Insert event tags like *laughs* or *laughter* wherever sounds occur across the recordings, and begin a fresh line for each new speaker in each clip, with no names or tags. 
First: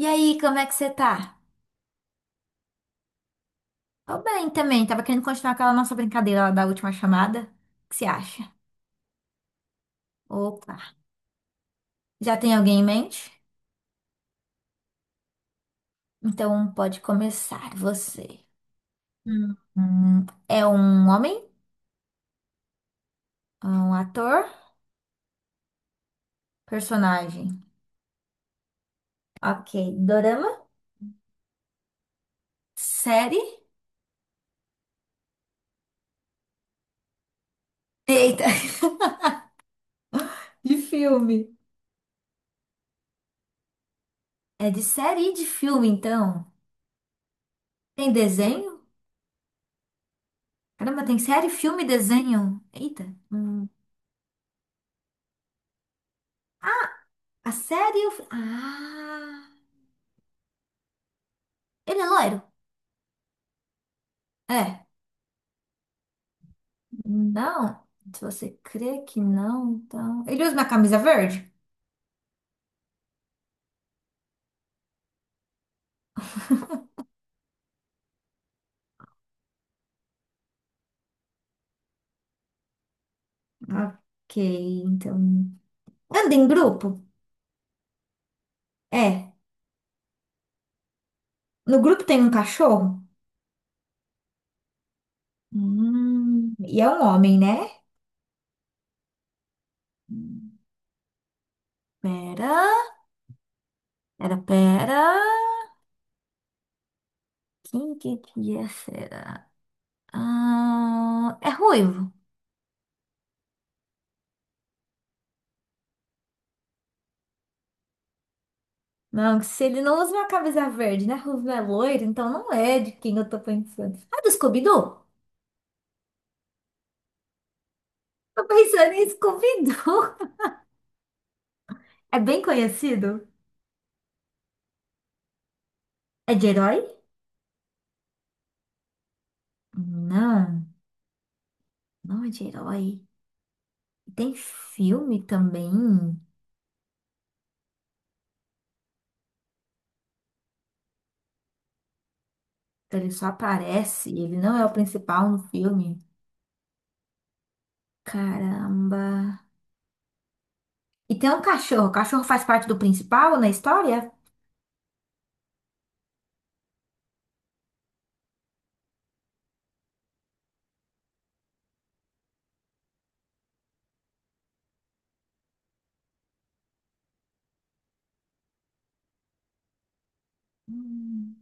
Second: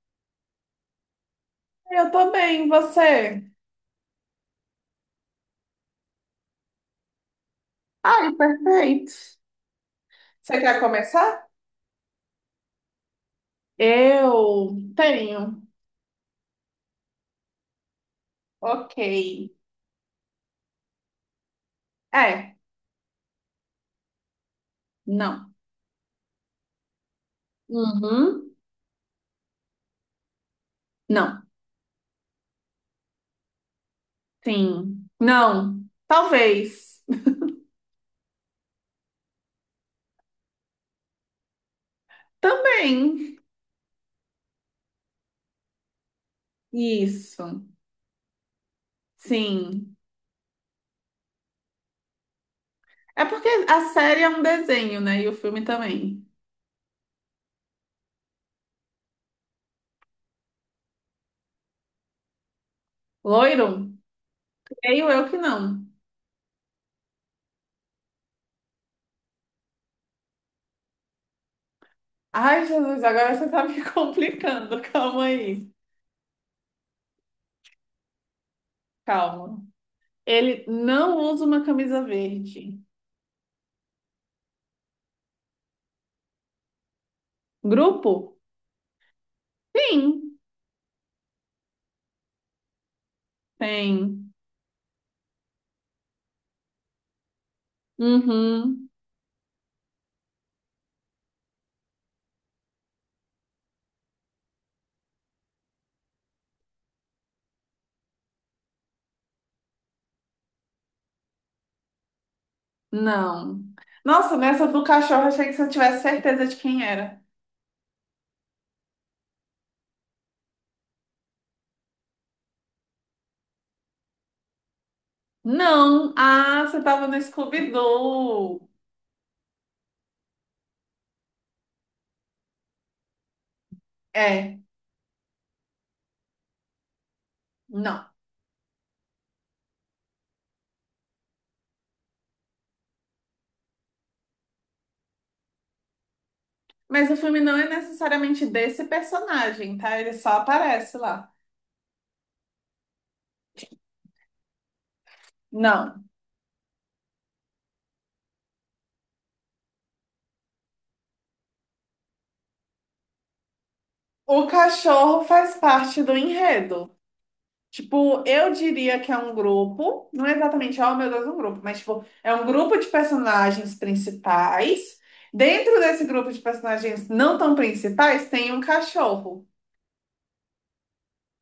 E aí, como é que você tá?
Eu também, você?
Tô bem também. Tava querendo continuar aquela nossa brincadeira lá da última chamada. O que você
Ai,
acha?
perfeito. Você
Opa.
quer começar?
Já tem alguém em mente?
Eu tenho.
Então pode começar você.
Ok.
Hum. É um homem?
É,
É um ator?
não.
Personagem?
Uhum.
Ok. Dorama?
Não.
Série?
Sim. Não. Talvez.
Eita. *laughs* De filme.
Também.
É de série e de filme, então.
Isso.
Tem desenho?
Sim.
Caramba, tem série, filme e desenho. Eita.
É porque
Hum,
a série é um desenho, né? E o filme também.
A série... e o ah... Ele é loiro?
Loiro?
É,
Creio eu que não.
não. Se você crê que não, então. Ele usa uma camisa verde?
Ai, Jesus, agora você tá me *laughs* complicando. Calma aí. Calma. Ele não usa uma camisa verde.
Ok, então. Anda em grupo?
Grupo?
É.
Sim,
No grupo tem um cachorro?
tem.
E é um homem, né?
Uhum.
Hum, pera, pera. Quem que é, será? Ah, é ruivo.
Não. Nossa, nessa do cachorro, achei que você tivesse certeza de quem era.
Não, se ele não usa uma camisa verde, né? Ruivo é loiro, então não é de quem eu tô pensando. Ah, do Scooby-Doo?
Não. Ah, você tava no
Tô
Scooby-Doo.
pensando em Scooby-Doo. *laughs* É bem conhecido?
É,
É de herói?
não.
Não, não é de herói. Tem filme também.
Mas o filme não é necessariamente desse personagem, tá? Ele só aparece lá.
Que Ele só aparece, ele não é o principal no
Não.
filme. Caramba. E tem um cachorro. O cachorro faz parte do principal na história?
O cachorro faz parte do enredo. Tipo, eu diria que é um grupo, não é exatamente, oh meu Deus, um grupo, mas tipo, é um grupo de personagens principais. Dentro desse grupo de personagens não tão principais, tem um cachorro.
Hum,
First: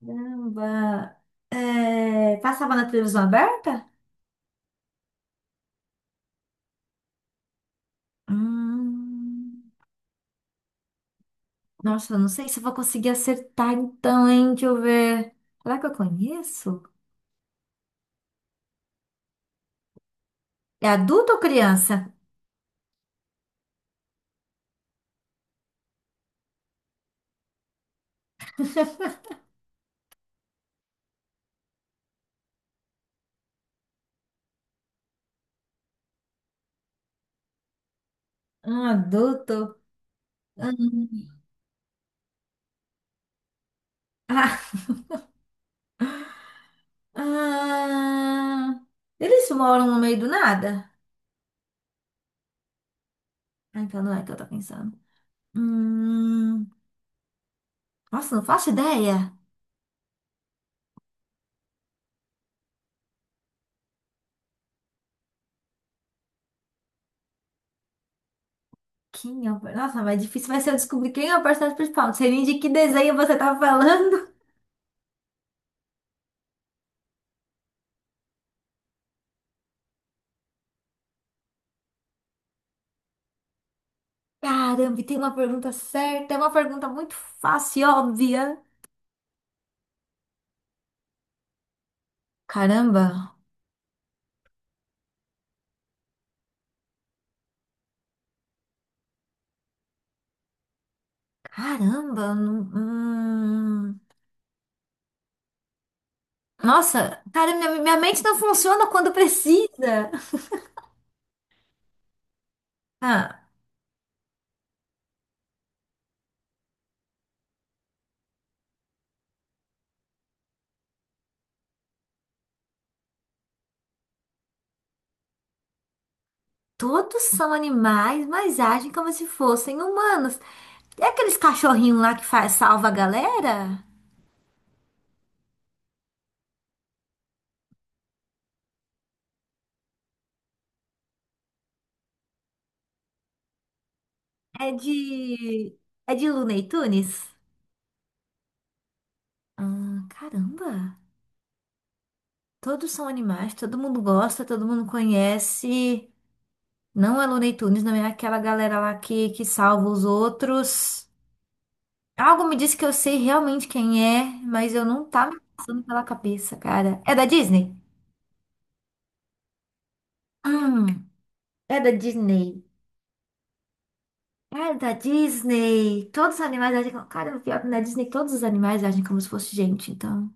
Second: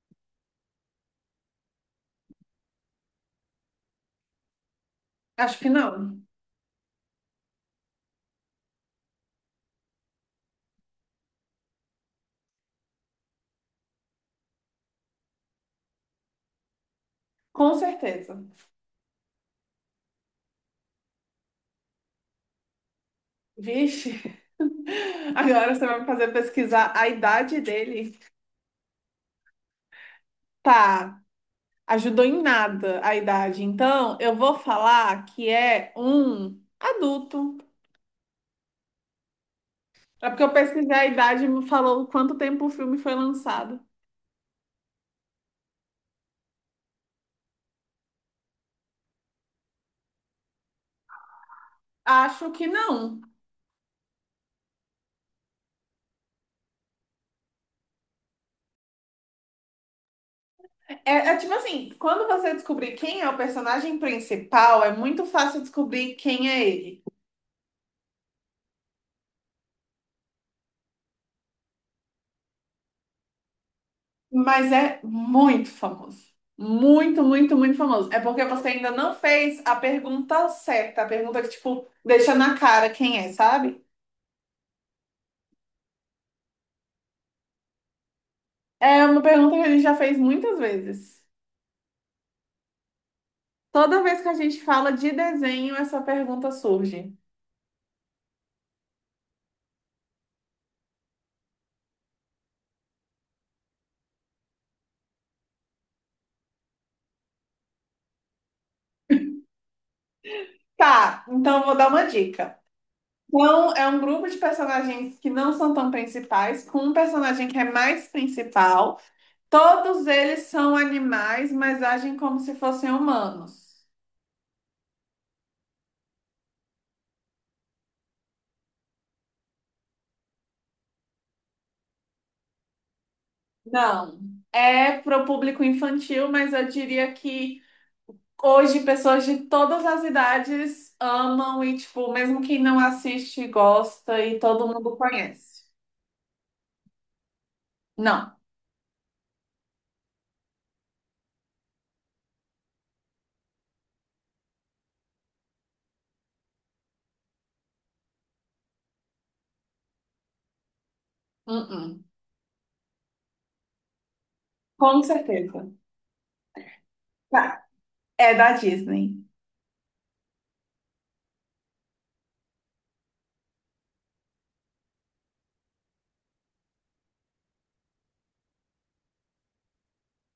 Caramba. É, passava na televisão aberta?
Acho que não,
Hum, Nossa, eu não sei se eu vou conseguir acertar então, hein? Deixa eu ver. Será que eu conheço?
com certeza.
É adulto ou criança?
Vixe, *laughs* agora você vai me fazer pesquisar a idade dele. Tá, ajudou em nada a idade. Então, eu vou falar que é um adulto.
Ah, adulto.
É porque eu pesquisei a
Hum.
idade e me falou quanto tempo o filme foi lançado.
Ah, ah, eles moram no meio do nada?
Acho que não.
Ah, então não é que eu tô pensando. Hum, nossa, não faço ideia.
É, é tipo assim, quando você descobrir quem é o personagem principal, é muito fácil descobrir quem é ele.
Quem é o... Nossa, mas difícil vai ser eu descobrir quem é o personagem principal. Não sei nem de que desenho você tá falando.
Mas é muito famoso. Muito, muito, muito famoso. É porque você ainda não fez a pergunta certa, a pergunta que, tipo, deixa na cara quem é, sabe?
*laughs* Caramba, e tem uma pergunta certa. É uma pergunta muito fácil e óbvia.
É uma pergunta que a gente já fez muitas vezes.
Caramba.
Toda vez que a gente fala de desenho, essa pergunta surge.
Caramba. Eu não- Hum. Nossa, cara, minha mente não funciona quando precisa.
Tá, então eu vou dar uma dica.
Ah.
Então, é um grupo de personagens que não são tão principais, com um personagem que é mais principal. Todos eles são animais, mas agem como se fossem humanos.
Todos são animais, mas agem como se fossem humanos. É aqueles cachorrinhos lá que faz, salva a galera?
Não. É para o público infantil, mas eu diria que hoje pessoas de todas as idades amam e, tipo, mesmo quem não assiste, gosta e todo
É
mundo conhece.
de. É de Looney Tunes?
Não.
Ah, caramba! Todos são animais, todo mundo gosta, todo mundo conhece. Não é Looney Tunes, não é aquela galera lá que salva os outros.
Uh-uh.
Algo me disse que eu sei realmente quem é, mas eu
Com
não tá me
certeza.
passando pela cabeça, cara. É da
Tá.
Disney?
É da Disney.
Hum, é da Disney. Cara da Disney. Todos os animais agem como. Cara, o pior que na Disney todos os animais agem como se fosse gente, então.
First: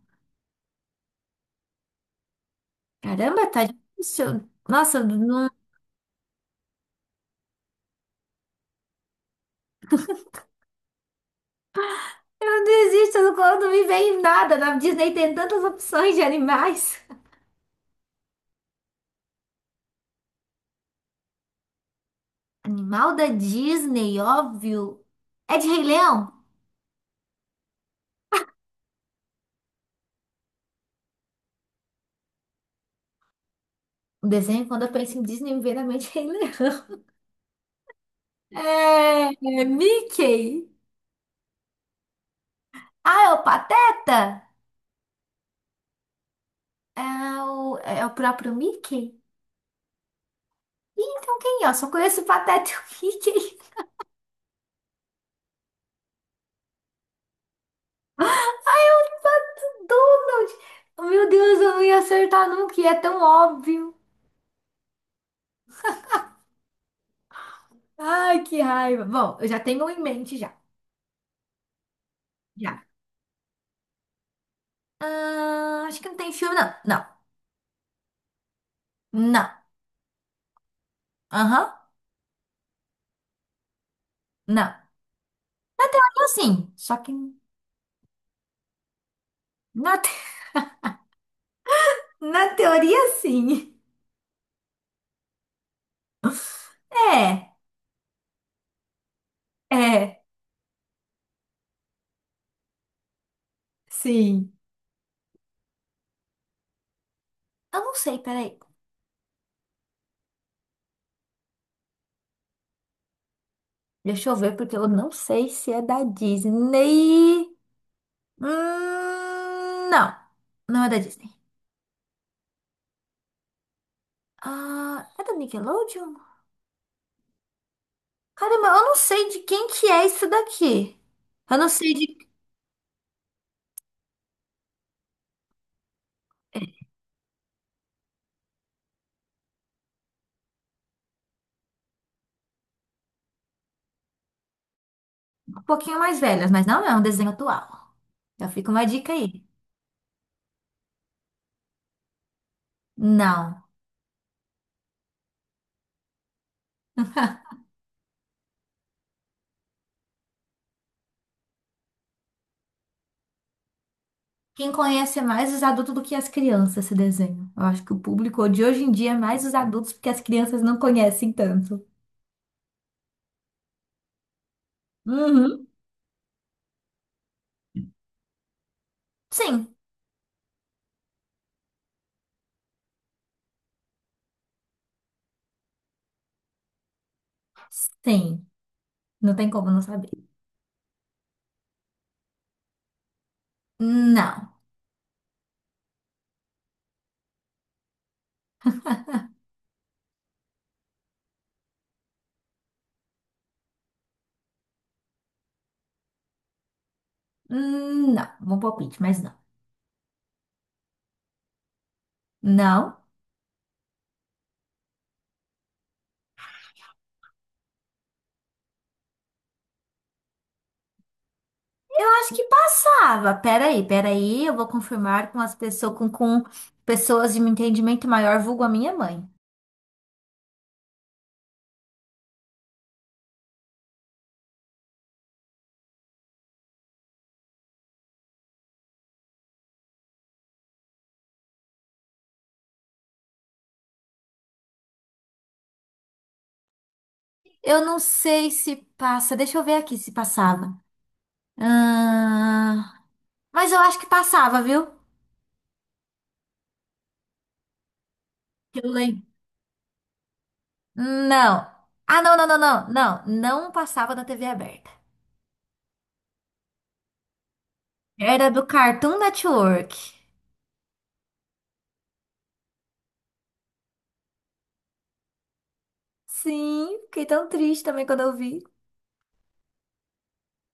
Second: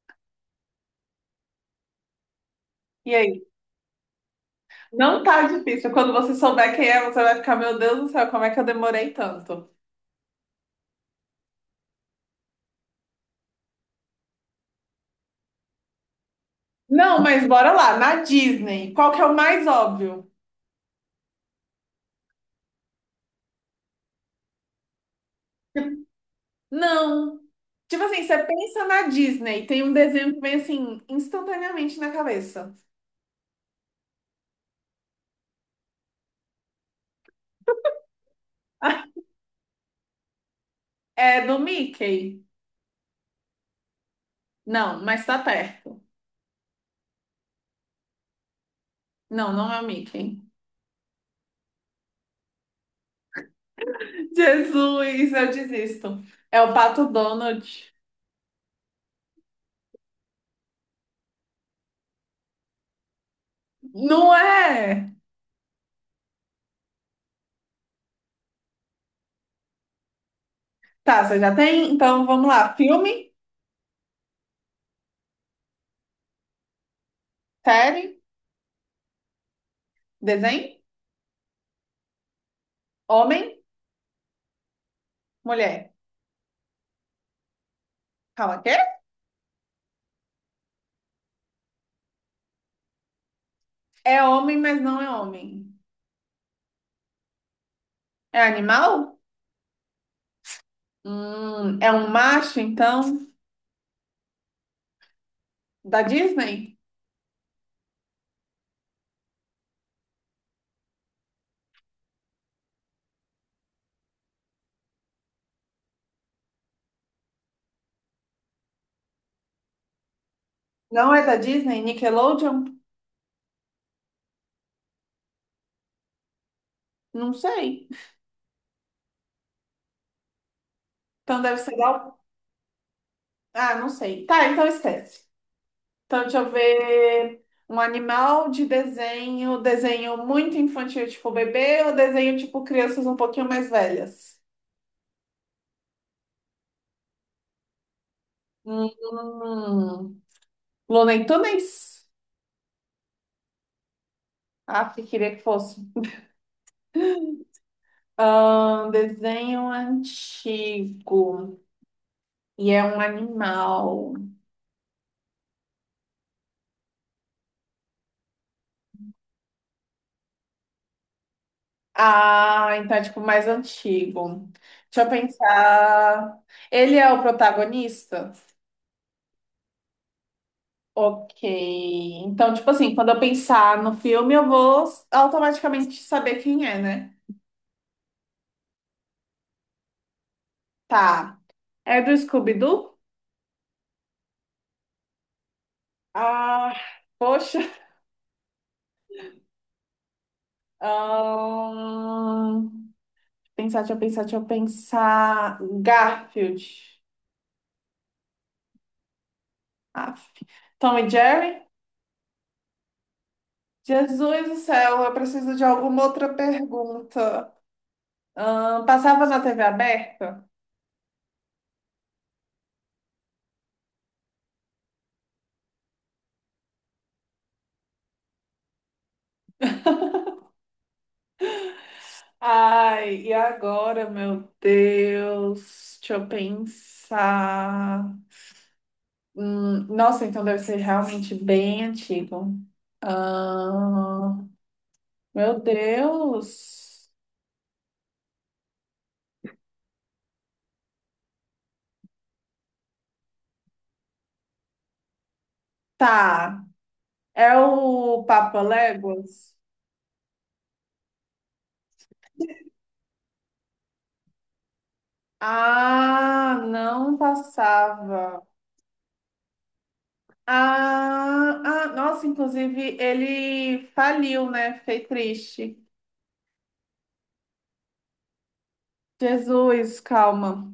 E
Caramba,
aí?
tá difícil. Nossa,
Não tá
não,
difícil. Quando você souber quem é, você vai ficar, meu Deus do céu, como é que eu demorei tanto?
não existe não- quando me vem nada. Na Disney tem tantas opções de animais.
Não, mas bora lá. Na Disney, qual que é o mais óbvio?
*laughs* Animal da Disney, óbvio. É de Rei Leão.
Não. Tipo assim, você pensa na Disney, tem um desenho que vem assim, instantaneamente na cabeça.
O desenho, quando eu penso em Disney, me vem na mente Rei Leão. *laughs*
*laughs*
É, é Mickey.
É do Mickey?
Ah, é o Pateta?
Não, mas tá perto.
É o próprio Mickey?
Não, não é o Mickey.
Ih, então quem é? Eu só conheço o Pateta e o Mickey.
Jesus, eu desisto. É o Pato Donald.
Donald! Meu Deus, eu não ia acertar nunca, e é tão óbvio.
Não é?
Ai, que raiva. Bom, eu já tenho um em mente já.
Tá, você já tem? Então vamos lá.
Já.
Filme,
Ah, acho que não tem filme, não. Não.
série,
Não.
desenho,
Aham.
homem.
Não. Na
Mulher.
teoria, sim. Só que
Calma, quê?
na, te- *laughs* na teoria, sim.
É homem, mas não é homem.
*laughs* É.
É animal?
É.
É um macho, então?
Sim.
Da Disney?
Eu não sei, peraí. Deixa eu ver, porque eu não sei se é da Disney. Não. Não é da
Não é
Disney.
da Disney? Nickelodeon?
Ah, é da Nickelodeon?
Não sei.
Caramba, eu não sei de quem que é isso daqui.
Então deve
Eu não
ser
sei
da...
de
Ah, não sei. Tá, então esquece. Então deixa eu ver. Um animal de desenho, desenho muito infantil, tipo bebê, ou desenho tipo crianças um pouquinho mais velhas?
Um pouquinho mais velhas, mas não é um desenho atual. Já fica uma dica aí.
Hum, Looney Tunes?
Não.
Ah, que queria que fosse. Desenho antigo. E é um animal.
Quem conhece mais os adultos do que as crianças esse desenho? Eu acho que o público de hoje em dia é mais os adultos, porque as crianças não conhecem tanto.
Ah, então é tipo mais antigo. Deixa eu
Uhum.
pensar. Ele é o protagonista?
Sim.
Ok. Então, tipo assim, quando eu pensar no filme, eu vou automaticamente saber quem é, né?
Sim. Não tem como não saber.
Tá. É do Scooby-Doo?
Não.
Ah, poxa. Ahn, Pensar, deixa eu pensar. Garfield.
Não. Bom palpite, mas não.
Aff. Tom e Jerry?
Não.
Jesus do céu, eu preciso de alguma outra pergunta. Passava na TV aberta?
Eu acho que passava. Peraí, peraí, eu vou confirmar com as pessoas com pessoas de um entendimento maior, vulgo a minha mãe.
Ai, e agora, meu Deus? Deixa eu pensar. Nossa, então deve ser realmente bem antigo. Ahn, meu Deus.
Eu não sei se passa. Deixa eu ver aqui se passava. Ah, mas eu acho que passava, viu?
Tá. É o Papa
Que Eu lembro.
Léguas?
Não. Ah, não, não, não, não, não. Não passava na TV aberta.
Ah, não passava.
Era do Cartoon Network.
Ah, ah, nossa, inclusive ele faliu, né? Fiquei triste.
Sim, fiquei tão triste também quando eu vi.
Jesus, calma.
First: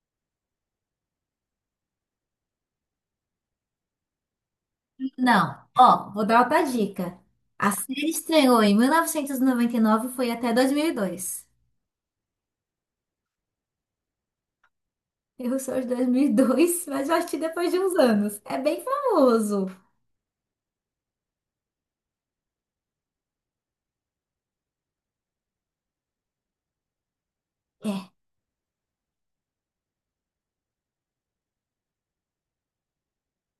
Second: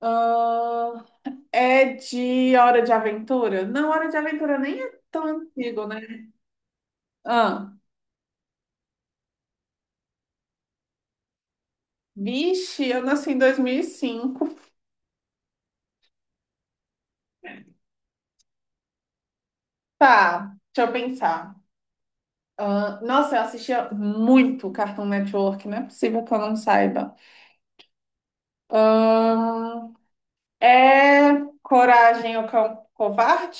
Ah, é de Hora de Aventura? Não, Hora de Aventura nem é tão
Não,
antigo, né?
ó, vou dar outra dica. A
Ah,
série estreou em 1999 e noventa e nove e foi até 2002.
vixe, eu nasci em 2005.
Eu sou de 2002, *laughs* mas eu assisti depois de uns anos. É bem famoso.
Tá, deixa eu pensar. Ah, nossa, eu assistia muito Cartoon Network, não é possível que eu não saiba.
É,
Ah, é Coragem, o Cão Covarde?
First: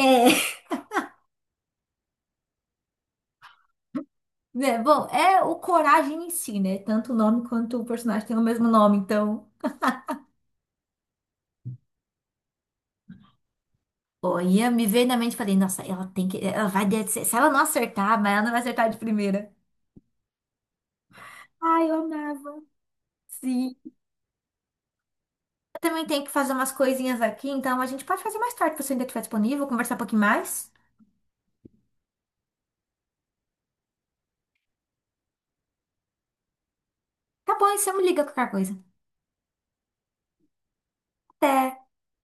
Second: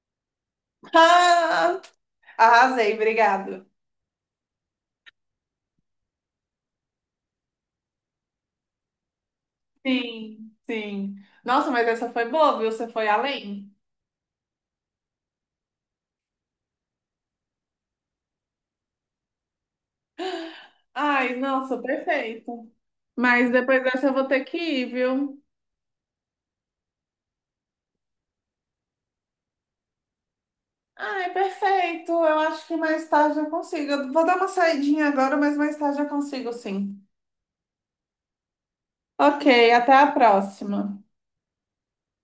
é,
Ah, arrasei, obrigado.
*laughs* é, bom, é o Coragem em si, né? Tanto o nome quanto o personagem tem o mesmo nome, então.
Sim, sim. Nossa, mas essa foi boa, viu? Você foi além?
Olha, me veio na mente e falei, nossa, ela tem que. Ela vai. Se ela não acertar, mas ela não vai acertar de primeira.
Ai, nossa,
Ai, eu amava.
perfeito. Mas
Sim.
depois dessa eu vou ter que ir, viu?
Eu também tenho que fazer umas coisinhas aqui, então a gente pode fazer mais tarde, se você ainda estiver disponível, conversar um pouquinho mais.
Ai, perfeito. Eu acho que mais tarde eu consigo. Eu vou dar uma saidinha agora, mas mais tarde eu consigo, sim.
Tá bom, e você me liga qualquer coisa.
Ok, até a próxima.
Até!